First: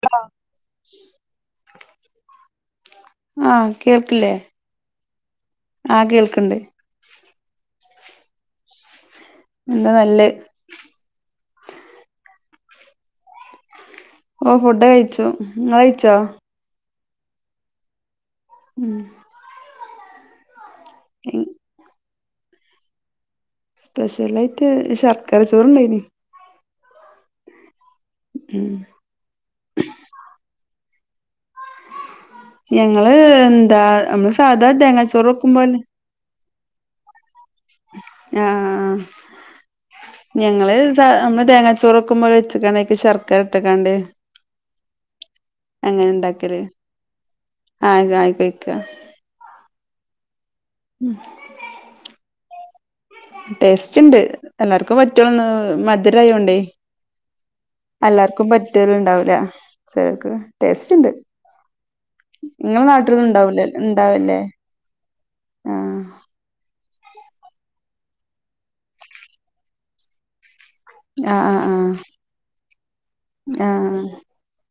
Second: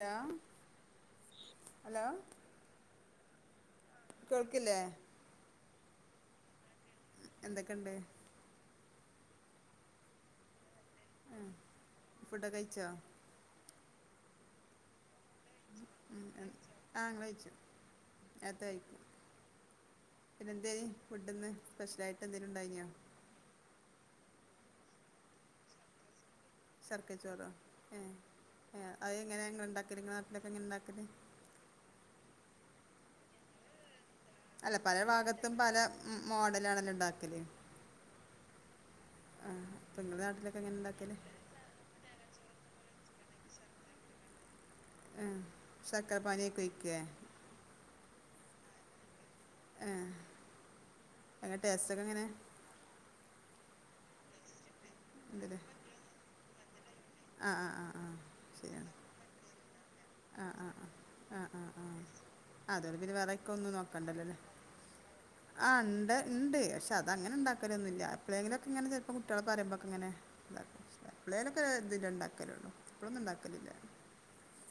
Hello hello ആഹ് കേൾക്ക്ല്ലേ കേൾക്കില്ലേ ആഹ് കേൾക്ക്ണ്ട് എന്തൊക്കെണ്ട് എന്താ നല്ലെത്. ഉം ഫുഡൊകഴിച്ചോ ഓ ഫുഡ് കഴിച്ചു. ഇങ്ങള് കഴിച്ചോ ഉം ഉം ആഹ് ഞങ്ങളഴിച്ചു. നേരത്തെ ഉം കഴിക്കും. പിന്നെന്തെ ഫുഡ് ഇന്ന് സ്പെഷ്യലായിട്ട് എന്തേലും ഉണ്ടായിന്യാെ. സ്പെഷ്യലായിട്ട് ശർക്കര ചോറ്ണ്ടായിനി. ശർക്കരച്ചോറോ ഏഹ് ഉം എഹ് അത് എങ്ങനെ ഇങ്ങള്ണ്ടാക്കല് ഇങ്ങളെ നാട്ടിലൊക്കെ എങ്ങനെ ഇണ്ടാക്കല്. ഞങ്ങള് എന്താ നമ്മള് സാധാ അല്ല പല തേങ്ങാച്ചോറ് ഭാഗത്തും പല വെക്കുമ്പോലെ. ഉം മോഡലാണല്ലോ ഇണ്ടാക്കല് ആഹ് ആഹ് ആഹ് അപ്പം നിങ്ങളെ നാട്ടിലൊക്കെ ഞങ്ങള് എങ്ങനെ സാ ഉണ്ടാക്കല് നമ്മള് തേങ്ങാ ചോറെക്കുമ്പോലെ വെച്ചക്കാണ്ട് അയ്ക്ക് ശർക്കര ഇട്ട്ക്കാണ്ട് ആ അങ്ങനെ ഇണ്ടാക്കല് ശർക്കരപ്പാനിയൊക്കെ ഒഴിക്കേ ആയിക്ക ആയികഴിക്ക ഏഹ് ഉം എങ്ങട്ട് എസ്സ് ക്കെ ഇങ്ങനെ? ടേസ്റ്റ് ഇണ്ട് എല്ലാർക്കും പറ്റോന്ന് ഉണ്ടല്ലേ മധുരയോണ്ടേ. ആ ആ ആ ആ എല്ലാർക്കും ശരിയാണ് പറ്റല് ഇണ്ടാവൂല. ചെലോൽക്ക് ആഹ് ആഹ് ടേസ്റ്റ്ണ്ട്. ആഹ് ആഹ് ആഹ് ആഹ് ങ്ങലെ അതോണ്ട് പിന്നെ നാട്ടിലും വേറെക്ക ണ്ടാവൂല ഇണ്ടാവല്ലേ. ആ ഇണ്ട് ഇണ്ട് പക്ഷെ അതങ്ങനെണ്ടാക്കലൊന്നൂല്ല എപ്ലെങ്കിലൊക്കെ ഇങ്ങനെ ചെലപ്പോ കുട്ടികള് പറയുമ്പോക്കെങ്ങനെണ്ടാക്കും. ആഹ് എപ്പ്ളെലോക്കെ ആഹ് ഇതില് ണ്ടാക്കലൊള്ളൂ എപ്പളൊന്നും ണ്ടാക്കലില്ല.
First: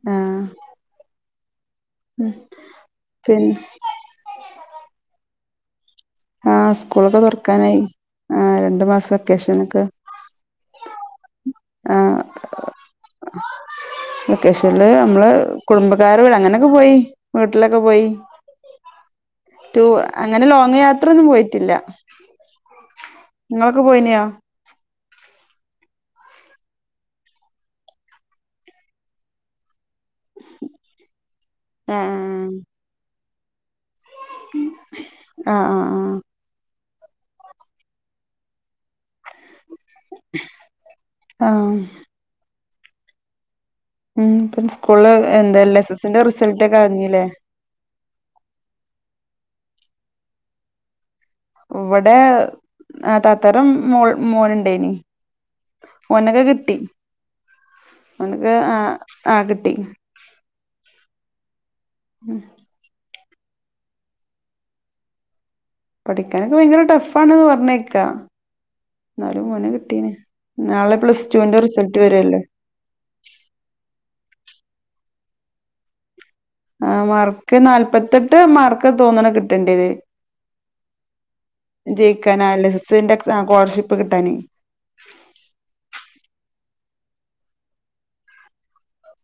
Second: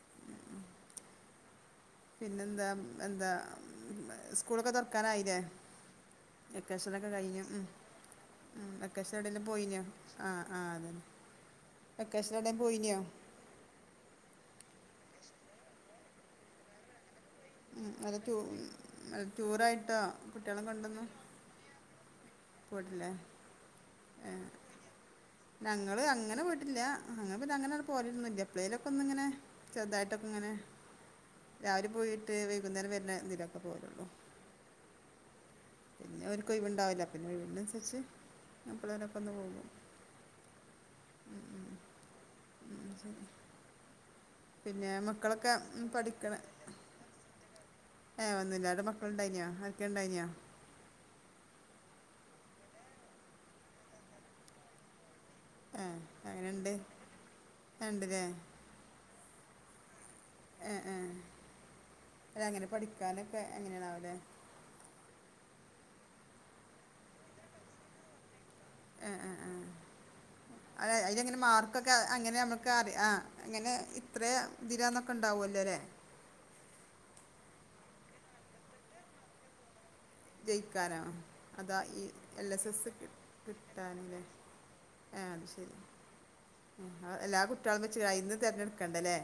ആ പിന്നെന്താ എന്താ പിന്നെ സ്കൂളൊക്കെ തൊറക്കാനായിലെ. ആഹ് വെക്കേഷനൊക്കെ സ്കൂളൊക്കെ കഴിഞ്ഞു ഉം തുറക്കാനായി ആഹ് ഉം രണ്ടു മാസം വെക്കേഷന് എവിടേലും പോയിനോ? വെക്കേഷനൊക്കെ ആ ആ അതന്നെ ആഹ് വെക്കേഷന് എവിടെ പോയിനോ വെക്കേഷനില് നമ്മള് കുടുംബക്കാരെ വിട് അങ്ങനൊക്കെ പോയി. വീട്ടിലൊക്കെ ഉം പോയി അല്ല ടൂ ടൂ ടൂറായിട്ടോ അങ്ങനെ കുട്ടികളെ ലോങ്ങ് കൊണ്ടൊന്നും യാത്രൊന്നും പോയിട്ടില്ല. പോയിട്ടില്ലേ നിങ്ങളൊക്കെ പോയിനോ ഏ ഞങ്ങള് അങ്ങനെ പോയിട്ടില്ല ങ്ങങ്ങള് പിന്ന അങ്ങനെ പോവലൊന്നുല്ല എപ്പ്ളേങ്കിലൊക്കെ ഒന്നിങ്ങനെ ചെറുതായിട്ടൊക്കെങ്ങനെ രാവിലെ ആഹ് പോയിട്ട് വൈകുന്നേരം വരുന്ന തിലൊക്കെ പോകലൊള്ളൂ ആ ആ ആ ക്ക് ഓയ്‌വ്ണ്ടാവില്ല പിന്നെ ഒയിവിനനുസരിച്ച് എപ്പളേലൊക്കെ ഒന്ന് പോകും. ഉം ആ ഉം ഉം ശരി ഉം പ്പൊ ന്ന് പിന്നെ സ്കൂളില് മക്കളൊക്കെ എന്താ എൽ ഉം എസ് എസിന്റെ പഠിക്കണ റിസൾട്ടൊക്കെ അറിഞ്ഞിലേ? ഏ വന്നില്ല അവടെ മക്കളുണ്ടായിനോ അവർക്ക് ഉണ്ടായിനോ? ഇവിടെ ആ താത്താരം മോൾ മോനുണ്ടേയ്നി. ഏ ഓനക്കത് എങ്ങനെയുണ്ട് കിട്ടി ഉണ്ടല്ലേ ഒനക്ക് ആ ആ കിട്ടി എ ഏ അതങ്ങനെ പഠിക്കാനൊക്കെ എങ്ങനെയണാവോലെ പഠിക്കാനൊക്കെ ഭയങ്കര ടഫാണ് പറഞ്ഞേക്കാ. ഏ ഏ ന്നാലും ഏ ഓന് കിട്ടീന് നാളെ പ്ലസ് ടുവിന്റെ റിസൾട്ട് വരല്ലേ? ക്കെ അറി ആ ങ്ങനെ ഇത്രേ ഇതിലാന്നൊക്കെണ്ടാവുല്ലോ ല്ലേ. ആ മാർക്ക് നാല്പത്തെട്ട് മാർക്ക് തോന്ന്ണ് കിട്ടണ്ടേത്. ജയിക്കാനോ അതാ ഈ ജയിക്കാൻ എൽ എസ് എസ് എസിന്റെ എക്സാ സ്കോളർഷിപ്പ് കിട്ടാനില്ലേ? കിട്ടാന് ഏ അത് ശരി ആ എല്ലാ കുട്ടികളും വെച്ച് അയിന്ന് തെരഞ്ഞെടുക്കേണ്ടല്ലേ.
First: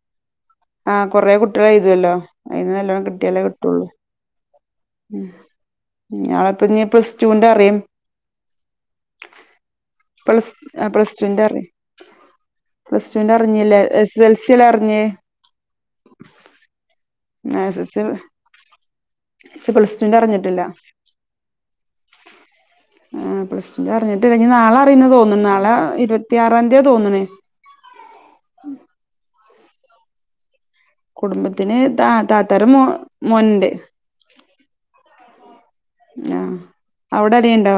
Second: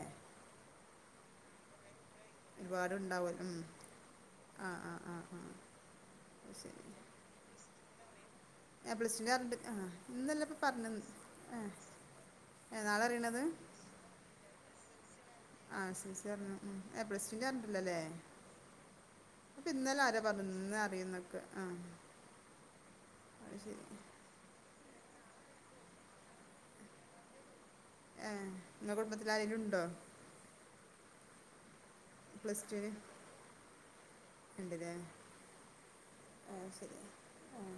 ആ കൊറെ കുട്ടേള് ഏഴുതോല്ലോ അതിന്ന് നല്ലോണ്ണം ഒരുപാടുണ്ടാവുമല്ലോ കിട്ടിയാലേ ഉം. കിട്ടുള്ളൂ. ആ ആ ആ ആ ഉ അത് നാളെപ്പെ ശരി നീ പ്ലസ്റ്റു ന്റെറിയും. ഏ പ്ലസ്റ്റുന്റെ അറിഞ്ഞിട്ട് ആ ഇന്നല്ലേ പ്ലസ് പ്പൊ പറഞ്ഞന്ന് പ്ലസ് ടുവിന്റെ ആ. അറിയും ഏ, നാളെ പ്ലസ് റ്റു ന്റെ അറിയണത് അറിഞ്ഞിലേ എസ്എസ് എൽ സീ അല്ലെ അറിഞ്ഞേ. ആ എസ് സ് എൽ സീ അറിഞ്ഞു ഉം എ പ്ലസ് ടു ന്റെ എസ് എൽ അറിഞ്ഞിട്ടില്ലല്ലേ? സി പ്ലസ് അപ്പിന്നലെ ആരാ ടുവിന്റെ പറഞ്ഞു അറിഞ്ഞിട്ടില്ല ഇന്നാ അറിയുന്നൊക്കെ ആ. ആ അത് ശരി പ്ലസ്റ്റുൻ്റെ അറിഞ്ഞിട്ടില്ല ഇഞ്ഞി നാളെ അറിയുന്ന് തോന്നും നാളെ ഇരുപത്തിയാറാംതി യാ തോന്ന്ണ് ഏ ങ്ങള കുടുംബത്തിലരെങ്കിലും ഉണ്ടോ? കുടുംബത്തിന് ത താത്താരെ മോ മോൻണ്ട്. ഇണ്ട്ല്ലേ. ആ അവിടെരെണ്ടോ?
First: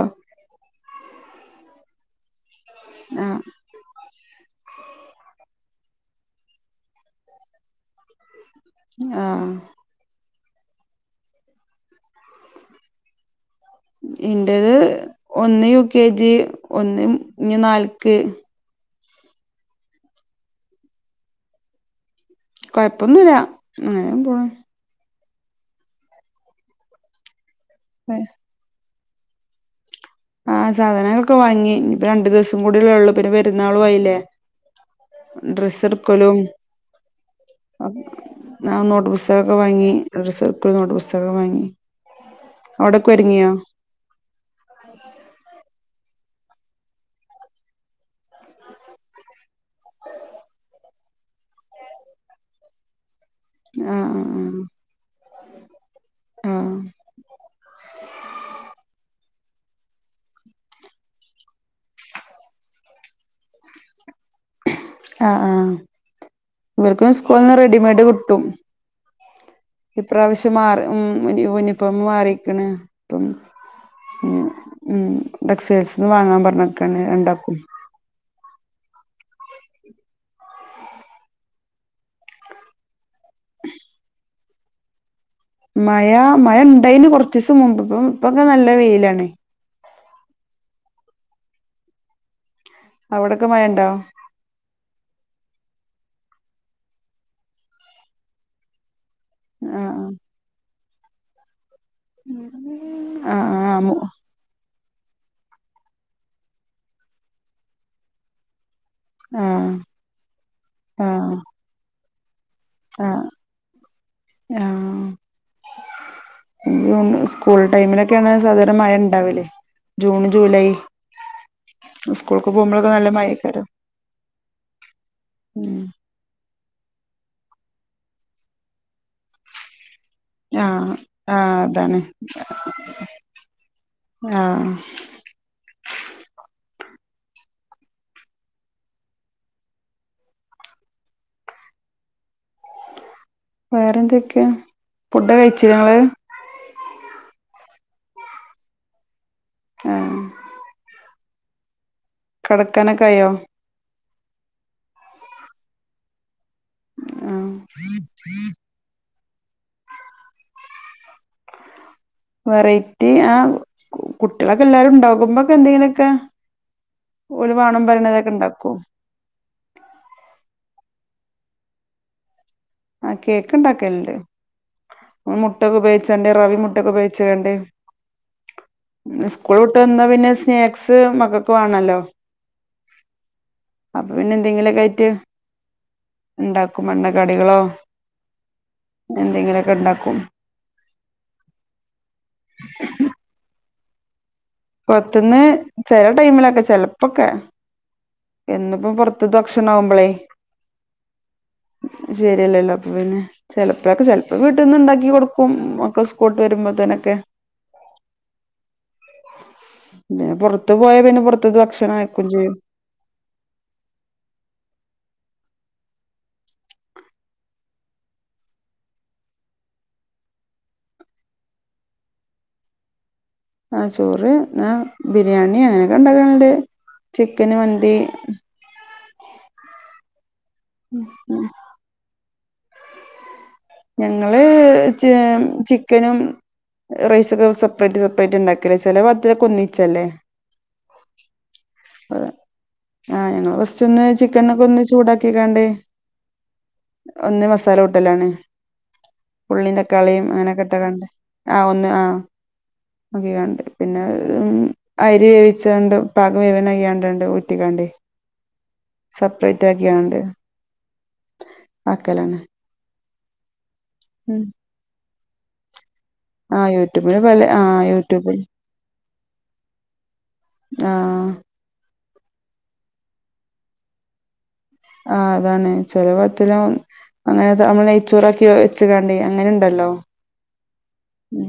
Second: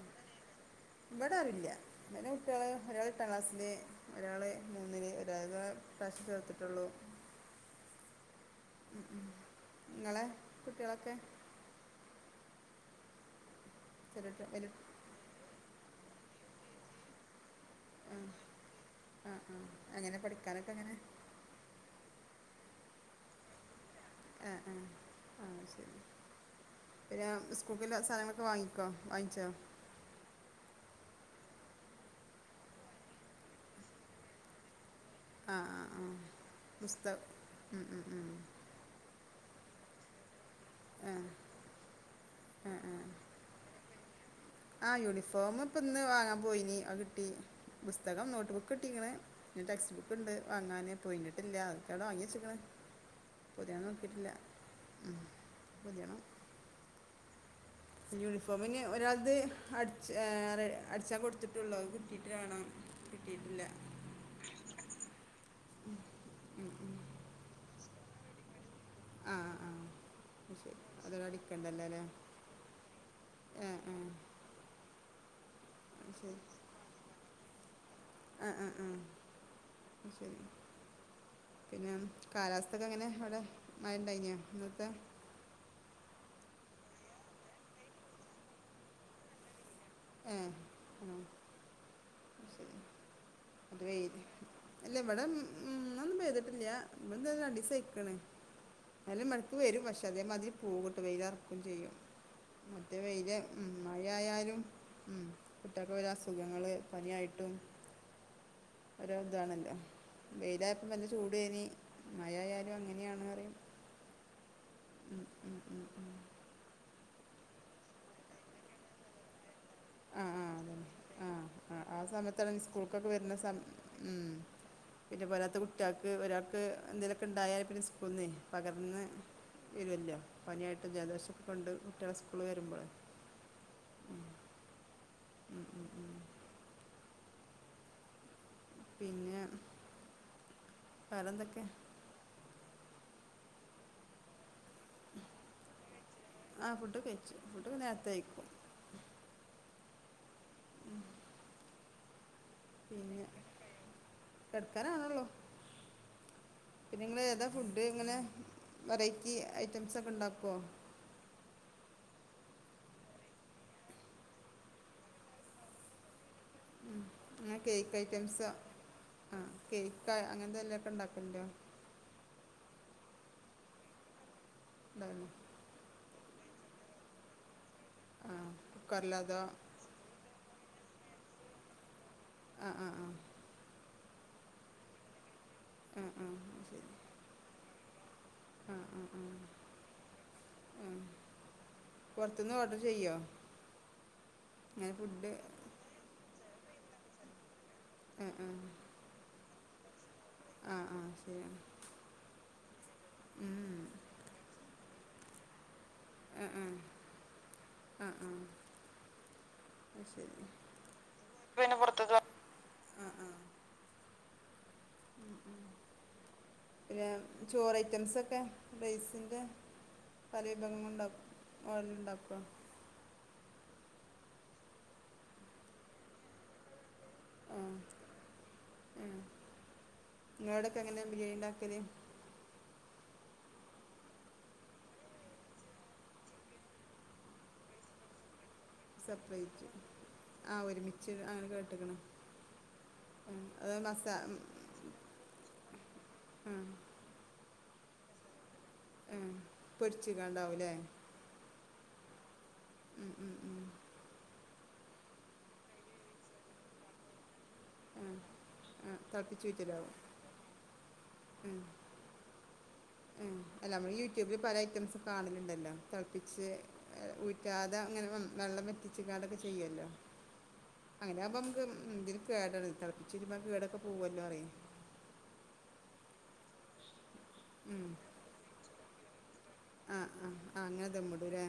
ഇവടാരൂല്ല അയിന് കുട്ടികള് ഒരാള് എട്ടാം ആഹ് ക്ലാസ്സില്. ഒരാള് മൂന്നില് ഒരാള് ഇപ്രാശ്യം ചേർത്തിട്ടുള്ളൂ. ആ ങ്ങളെ കുട്ടേളൊക്കെ. ചെറിയ കുട്ടി- വലിയ ഇന്റെത് ഒന്ന് യു കെ ജി ഒന്ന് ഇഞ്ഞി നാല്ക്ക്. ആഹ് ആഹ് ങ്ങനെ പഠിക്കാനൊക്കെ എങ്ങനെ കൊഴപ്പൊന്നുല്ല അങ്ങനെ പോണ് അ ആ ആഹ് ശരി പിന്നെ സ്കൂളിക്ക്ള്ള സാനങ്ങളൊക്കെ വാങ്ങി ക്കൊ വാങ്ങ്ച്ചൊ ആഹ് സാധനങ്ങളൊക്കെ വാങ്ങി ഇനിപ്പോ രണ്ടു ദിവസം കൂടിയല്ലുള്ളൂ പിന്നെ പെരുന്നാളു ആയില്ലേ ആ ആ ഡ്രസ്സ് ആ എടുക്കലും പുസ്തകം ഉം, അ ഉം, ഉം. ആഹ് നോട്ട് പുസ്തൊക്കെ വാങ്ങി ഡ്രസ്സെടുക്കലും നോട്ട് ആ പുസ്തകം വാങ്ങി ആ അവിടെക്കൊരുങ്ങിയോ ആഹ് യൂണിഫോമ് ഇപ്പിന്ന് വാങ്ങാൻ പോയിനി അത് കിട്ടി പുസ്തകം നോട്ട് ബുക്ക് കിട്ടീക്കണ് ഇനി ടെക്സ്റ്റ് ബുക്കുണ്ട് വാങ്ങാന് പോയിഞ്ഞിട്ടില്ല അവക്കടെ വാങ്ങി വെച്ചേക്കണ് പൊതിയാൻ ആഹ് നോക്കീട്ടില്ല ആഹ് ഉം പൊതിയണം ആഹ് ആഹ് യൂണിഫോം ഇനി ഒരാത് അട്ച്ച് അടിച്ചാൻ കൊടുത്തിട്ടുള്ളു അത് കിട്ടീട്ട് വേണം കിട്ടീട്ടില്ല അ ആഹ് ഉം, ഉം. ഇവർക്ക് സ്കൂൾന്ന് റെഡിമെയ്ഡ് കിട്ടും ആ ആ അത് ഇപ്രാവശ്യം ശരി മാറി ഉം അതൊക്കെ അടിക്കണ്ടല്ലോ യൂണിഫോം അല്ലേ മാറീക്കണ് ഇപ്പം ആ ആ ഉം ഉം ടെക്സൈൽസീന്ന് അത് ശരി വാങ്ങാൻ പറഞ്ഞെക്കാണ് രണ്ടാക്കും അ അ ആഹ് ആഹ് ശരി പിന്നെ കാലാവസ്ഥൊക്കെ എങ്ങനെ അവിടെ മഴ ഇണ്ടായിനാ ഇന്നത്തെ മഴ മഴ ഇണ്ടായിനു കൊറച്ചുസം മുമ്പ്ക്ക് ഇപ്പൊക്കെ നല്ല വെയിലാണ് ഏഹ് ആഹ് അവിടൊക്കെ മഴ പൊതുവേ അല്ല ഇവിടെ ഇന്നൊന്നും പെയ്തട്ടില്ല ഇവിടത്തേത് രണ്ടുസായിക്കണ് എന്നാലും വെരും പക്ഷെ ആഹ് അതേമാതിരി പോവുട്ടോ വെയിലെറക്കൂം ചെയ്യും മറ്റേ വെയില് ആഹ് ഉം ആഹ് ആഹ് മു മഴയായാലും ഉം കുട്ടികക്കൊരു അസുഖങ്ങള് പനിയായിട്ടും ഓരോ ഇതാണല്ല ആഹ് വെയിലായപ്പോ നല്ല ആഹ് ചൂടായിനി മഴയായാലും അങ്ങനെയാണ് ആഹ് പറയ്യാ ആഹ് ഉം, ഉം. എനിക്ക് തോന്നുന്നു സ്കൂൾ ടൈമിലൊക്കെയാണ് സാധാരണ മഴ ഇണ്ടാവല് ജൂൺ ആഹ് ആഹ് ജൂലൈ അതെ ആഹ് ആഹ് ആഹ് സ്കൂൾക്ക് സമയത്താണ് പോകുമ്പോഴൊക്കെ നല്ല സ്കൂളുക്കൊക്കെ വരുന്ന സമ മഴേക്കാരം ഉം പിന്നെ പോരാത്തെ ഉം കുട്ടിയാൾ ഒരാൾക്ക് എന്തേലൊക്കെ ഉണ്ടായാ പിന്നെ സ്‌കൂൾന്നെ പകർന്ന് വരുവല്ലോ പനിയായിട്ടും ആഹ് ആഹ് ജലദോഷൊക്കെണ്ട് അതാണ് കുട്ടികളെ സ്കൂളീ വെരുംമ്പളേ ആഹ് ഉം ഉം ഉം പിന്ന വേറെന്തൊക്കെ വേറെ എന്തൊക്കെയാ ഫുഡ് കഴിച്ചാ നിങ്ങള് ആഹ് ഫുഡ് കഴിച്ചു ഫുഡൊക്കെ നേരത്തെ കയിക്കും ആഹ് ഉം കെടക്കാനൊക്കെ പിന്നെ ആയോ കിടക്കാനാവണുള്ളൂ പിന്നെ നിങ്ങൾ ഏതാ ആഹ് ഫുഡ് ഇങ്ങനെ വെറൈറ്റി ഐറ്റംസൊക്കെ ഉണ്ടാക്കുവോ വെറൈറ്റി ആഹ് കുട്ടികളൊക്കെ എല്ലാരും ഉണ്ടകുമ്പൊക്കെ എന്തെങ്കിലൊക്കെ ഒരു വാണ പരണിതൊക്കെ ഉണ്ടാക്കും ആഹ് കേക്ക് അങ്ങനത്തെ എല്ലാട്ടൊക്കെ ഉണ്ടാക്കകുണ്ടും ആ കേക്ക് ഉണ്ടാകുന്നുണ്ട് ഉണ്ടായിരുന്നു മുട്ട ഒക്കെ ഉപയോഗിച്ചണ്ട് റവി മുട്ട ഒക്കെ ഉപയോഗിച്ചണ്ട് ആ കുക്കറിലതോ സ്കൂൾ വിട്ട് വന്നാ പിന്നെ സ്നാക്സ് മകൾക്ക് വേണല്ലോ ആഹ് ആഹ് ആഹ് അപ്പൊ പിന്നെ എന്തെങ്കിലുമൊക്കെ ആയിട്ട് ആ ആ ശരി ഉണ്ടാക്കും എണ്ണക്കടികളോ ആ ആ ആ എന്തെങ്കിലൊക്കെ ഉണ്ടാക്കും ആ പുറത്തുനിന്ന് ഓർഡർ ചെയ്യോ അങ്ങനെ ഫുഡ് പുറത്തുന്ന് ചെല ടൈമിലൊക്കെ ചെലപ്പോക്കെ ആ എന്നിപ്പ പുറത്ത് ത്ത് ഭക്ഷണം ആവുമ്പോളേ ആഹ് ആഹ് ശെരി ആണ് ശരിയല്ലല്ലോ അപ്പൊ പിന്നെ ചെപ്പോഴൊക്കെ ചെിലപ്പോ വീട്ടിൽന്ന് ഉണ്ടാക്കി കൊടുക്കും മക്കൾ പോയിട്ട് വരുമ്പോ തേനൊക്കെ ആഹ് ആഹ് പിന്നെ പുറത്ത് പോയ പിന്നെ പുറത്ത ഭക്ഷണം ആക്കയും ചെയ്യും ആ ആ പിന്നെ ചോറ ഐറ്റംസൊക്കെ റൈസിന്റെ കറിയൊക്കെ ഉണ്ടാകുവോ ഓവൻ ഉണ്ടാകുവോ ആ ചോറ് ബിരിയാണി അങ്ങനെയൊക്കെ ഉണ്ടാക്കണണ്ട് ചിക്കന് ആ മന്തി ആ നിങ്ങളോടൊക്കെ എങ്ങനെ ബിരിയാണി ഉണ്ടാക്കുന്ന ഞങ്ങള് ചിക്കനും റൈസ ഒക്കെ സെപ്പറേറ്റ് സെപ്പറേറ്റ് ഉണ്ടാക്കല സെപ്പറേറ്റ് ആ ഒരുമിച്ച് അങ്ങനെ കേട്ടക്കണ ആഹ് ഞങ്ങൾ ഫസ്റ്റ് ഒന്ന് ചിക്കൻ ഒക്കെ ഒന്ന് ചൂടാക്കികണ്ട് ആ ഒന്ന് മസാല കൂട്ടൽ ആണ് ആ ഉള്ളിയും പൊരിച്ച് തക്കാളിയും കണ്ടാവും അങ്ങനൊക്കെ അല്ലേ ഇട്ട് കണ്ട് ആഹ് ഒന്ന് ആഹ് ഉം, ഒക്ക ഉം, കണ്ട ഉം. പിന്നെ അരി വേവിച്ചണ്ട് പാക വെവിൻ ആയിട്ട് [unintelligible] ഊട്ടിക്കണ്ടി ആ ആ തിളപ്പിച്ച് സെപ്പറേറ്റ് ചൂറ്റലാവും ആക്കിയണ്ട് ഉം. ആക്കലാണ് ഉം അല്ല നമ്മള് യൂട്യൂബിൽ പല ഐറ്റംസ് കാണലുണ്ടല്ലോ തിളപ്പിച്ച് ആ യൂട്യൂബില് പല ആ ഊറ്റാതെ അങ്ങനെ യൂട്യൂബിൽ വെള്ളം വറ്റിച്ച കണ്ട് ഒകെ ചെയ്യുമല്ലോ ആ അങ്ങനെയാവുമ്പോ നമക്ക് എന്തി കേട തിളപ്പിച്ചിരുമക്ക് വീടൊക്കെ കേടു വരുമല്ലോ പറയും ആഹ് അതാണ് ചെലവറ്റലം അങ്ങനെ നമ്മൾ ഉം. നെയ്ച്ചോറാക്കി വെച്ച കണ്ടി അങ്ങനെുണ്ടല്ലോ ആ ആ ആ അങ്ങനെ ദമ്മിടൂലേ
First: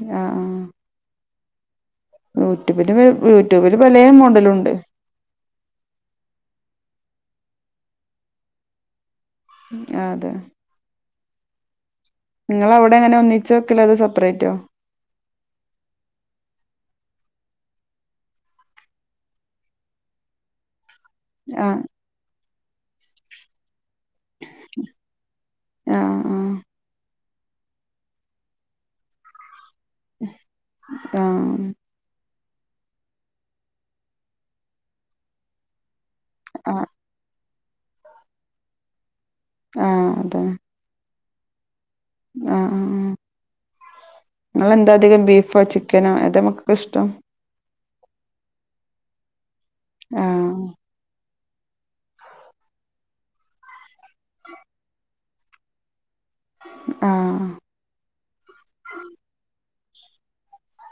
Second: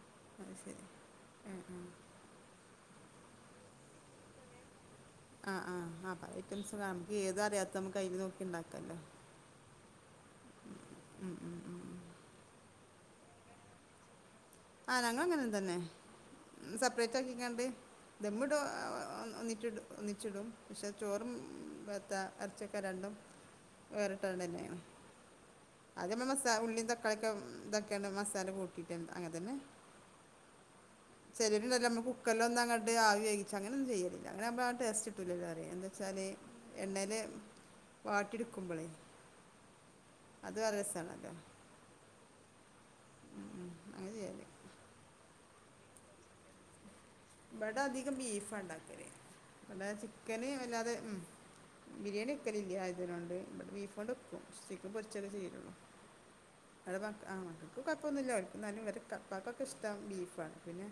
ആഹ് ആഹ് ഉം ഉം യൂട്യൂബില് യൂട്യൂബില് പലയ മോഡലുണ്ട് ആഹ് ആഹ് ഐറ്റംസ് നമുക്ക് ഏത് അറിയാത്ത നമ്മുക്ക് അതിൽ നോക്കി ഉണ്ടാക്കാല്ലോ ആഹ് അതെ ഉ ഉം ഉം ഉം ഉം. നിങ്ങള അവിടെ അങ്ങനെ ഒന്നിച്ച് വയ്ക്കലോ അതോ സെപ്പറേറ്റോ ആഹ് ഞങ്ങൾ അങ്ങനെ തന്നെ സെപ്പറേറ്റ് ആക്കികൊണ്ട് ദമ്മിടി ഒന്നിച്ചിടും പക്ഷെ ചോറും ആഹ് ത്ത ഇറച്ചൊക്കെ രണ്ടും വേറിട്ടണ്ട തന്നെയ ആ അത് ആ മസാ- ഉള്ളീം തക്കാ ളൊക്കെ ഇതൊക്കെയാണ്ട് മസാല കൂട്ടിയിട്ട് അങ്ങനെ തന്നെ ആ ശരി [unintelligible] നമ്മക്കു കൊല്ല ഒന്നുംങ്ങട്ട് ആ വി വേവിച്ച അങ്ങനൊന്നും ചെയ്യലില്ല അങ്ങനെ ആവുമ്പോ ടേസ്റ്റ് കിട്ടില്ലലോ എന്താ വെച്ചാല് ആ എണ്ണേല് വാട്ടിയെടുക്കുമ്പോളേ ആ അത് വേറെ രസമാണലോ ആഹ് ആഹ് ആഹ് ഉം അങ്ങനെ ചെയ്യാലേ നിങ്ങൾന്താ അധികം ബീഫോ ചിക്കനോ ഏതാ മക്കക്ക് ഇഷ്ടം ബട അധികം ബീഫ ഉണ്ടാക്കല് ഇബ ടെചിക്കന് ആഹ് വല്ലാതെ ഉം ബിരിയാണി വെക്കലില്ല ആയതിനൊണ്ട് ഇബടെ ബീഫ് കൊണ്ട് വക്കും ചിക്കൻ പൊരിച്ചൊക്കെ ചെയ്യലുള്ളൂ അവിടെ ആ ആഹ് മക്കൾക്ക് കൊയപ്പൊന്നും ഇല്ല അവരിക് ന്നാലും ഇവരെ ഇപ്പക്കൊക്കെ ഇഷ്ടം ബീഫാണ് പിന്നെ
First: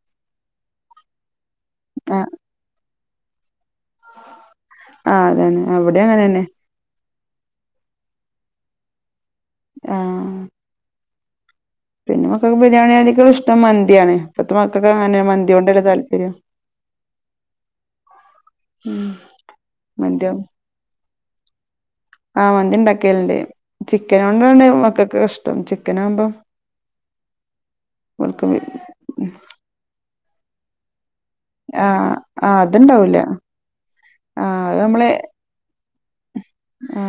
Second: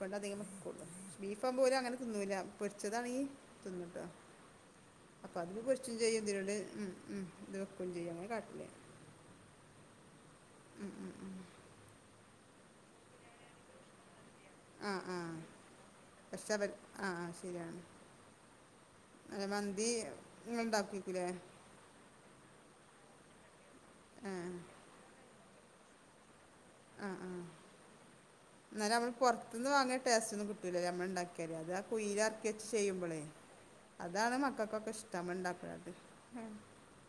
ബട അധികം വക്കോള്ളു ബീഫ് ആ കുമ്പോ ഓലങ്ങനെ ആഹ് തിന്നൂല്ല പൊരിച്ചതാണെങ്കി തിന്നുട്ടോ ആഹ് അപ്പൊ അതാണ് അത് പൊരിച്ചും ഇവിടേം ചെയ്യും അങ്ങനെന്നെ ഇതിലൂടെ ഉ ഉ ഇത് വെക്കും ചെയ്യുംങ്ങനെ കാട്ടല് ആഹ് ആ ഉം ഉം ഉം പിന്നെ മക്കക്ക് ബിരിയാണി നേക്കളും ഇഷ്ടം മന്തിയാണ് ഇപ്പത്തെ മക്കക്ക് ആഹ് അങ്ങനെ ആഹ് മന്തിയോണ്ടല്ലേ താല്പര്യം പക്ഷെ ഇപ ആഹ് ശരിയാണ് ഉം അതെ മന്തി മന്തിയാവും ങ്ങള് ണ്ടാക്കി വക്കു ലെ ആഹ് മന്തി ഉണ്ടാക്കല്ണ്ട് ചിക്കന് ആ കൊണ്ടാണ് മക്കക് ഇഷ്ടം ചിക്കനകുമ്പോ ആ ഹ്ആ എന്നാലും നമ്മൾ പുറത്തുന്ന് വാങ്ങിയ ടേസ്റ്റന്നും കിട്ടൂല്ലല്ലേ നമ്മൾ ഉണ്ടാക്കിയ. ക്കല്ലേ അത് ആ ആഹ് കുയിലറക്കി ആഹ് വച്ച് അത്ണ്ടാവൂല ചെയ്യുമ്പോളേ അതാണ് ആഹ് മക്കൾക്കൊക്കെ ഇഷ്ടമുണ്ടാക്കണത് ആ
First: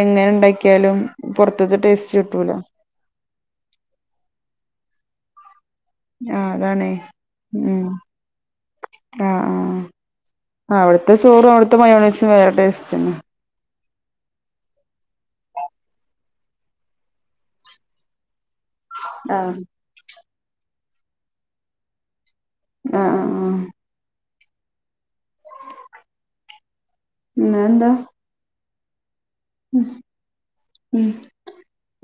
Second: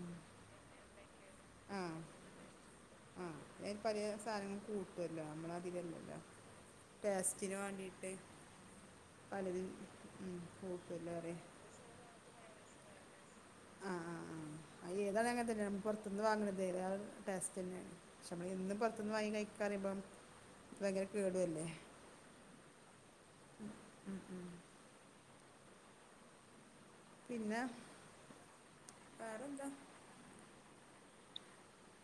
എങ്ങനെ ഉണ്ടാക്കിയാലും പുറത്ത്തെ ടേസ്റ്റ് കിട്ടൂല. ആഹ് അതില് പല സാധനങ്ങൾ കൂട്ടല്ലോ നമ്മൾ അതിലല്ലല്ലോ ആഹ് അതാണേ ടേസ്റ്റിന് ഉം വേണ്ടിയിട്ട് ആഹ് പലതും ആഹ് ഉ കൂട്ടുല്ല അറിയ. അവിടത്തെ മയോണയ്സ് വേറെ ടേസ്റ്റന്നെ ആഹ് ആഹ് ആ ഹ്ഏതായാലും അങ്ങനതന്നെയ പുറത്തുനിന്ന് വാങ്ങണതേ ടേസ്റ്റ് തന്നെയാ. പക്ഷെ നമ്മള് എന്നും പുറത്തുന്ന് വാങ്ങി ആഹ് കഴിക്കാറിയുമ്പം ഭയങ്കര കേടുല്ലേ ആഹ് ആഹ് ആഹ് ഉം ഉം പിന്നെ എന്താ വേറെന്താ ഉ ഉം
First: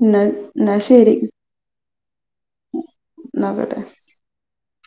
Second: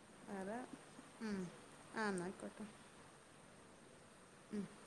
എന്നാ വേറെ എന്നാ ശരി ഉം. ആ ന്നായിക്കോട്ടെ. അന്നാകട്ടെ ഉം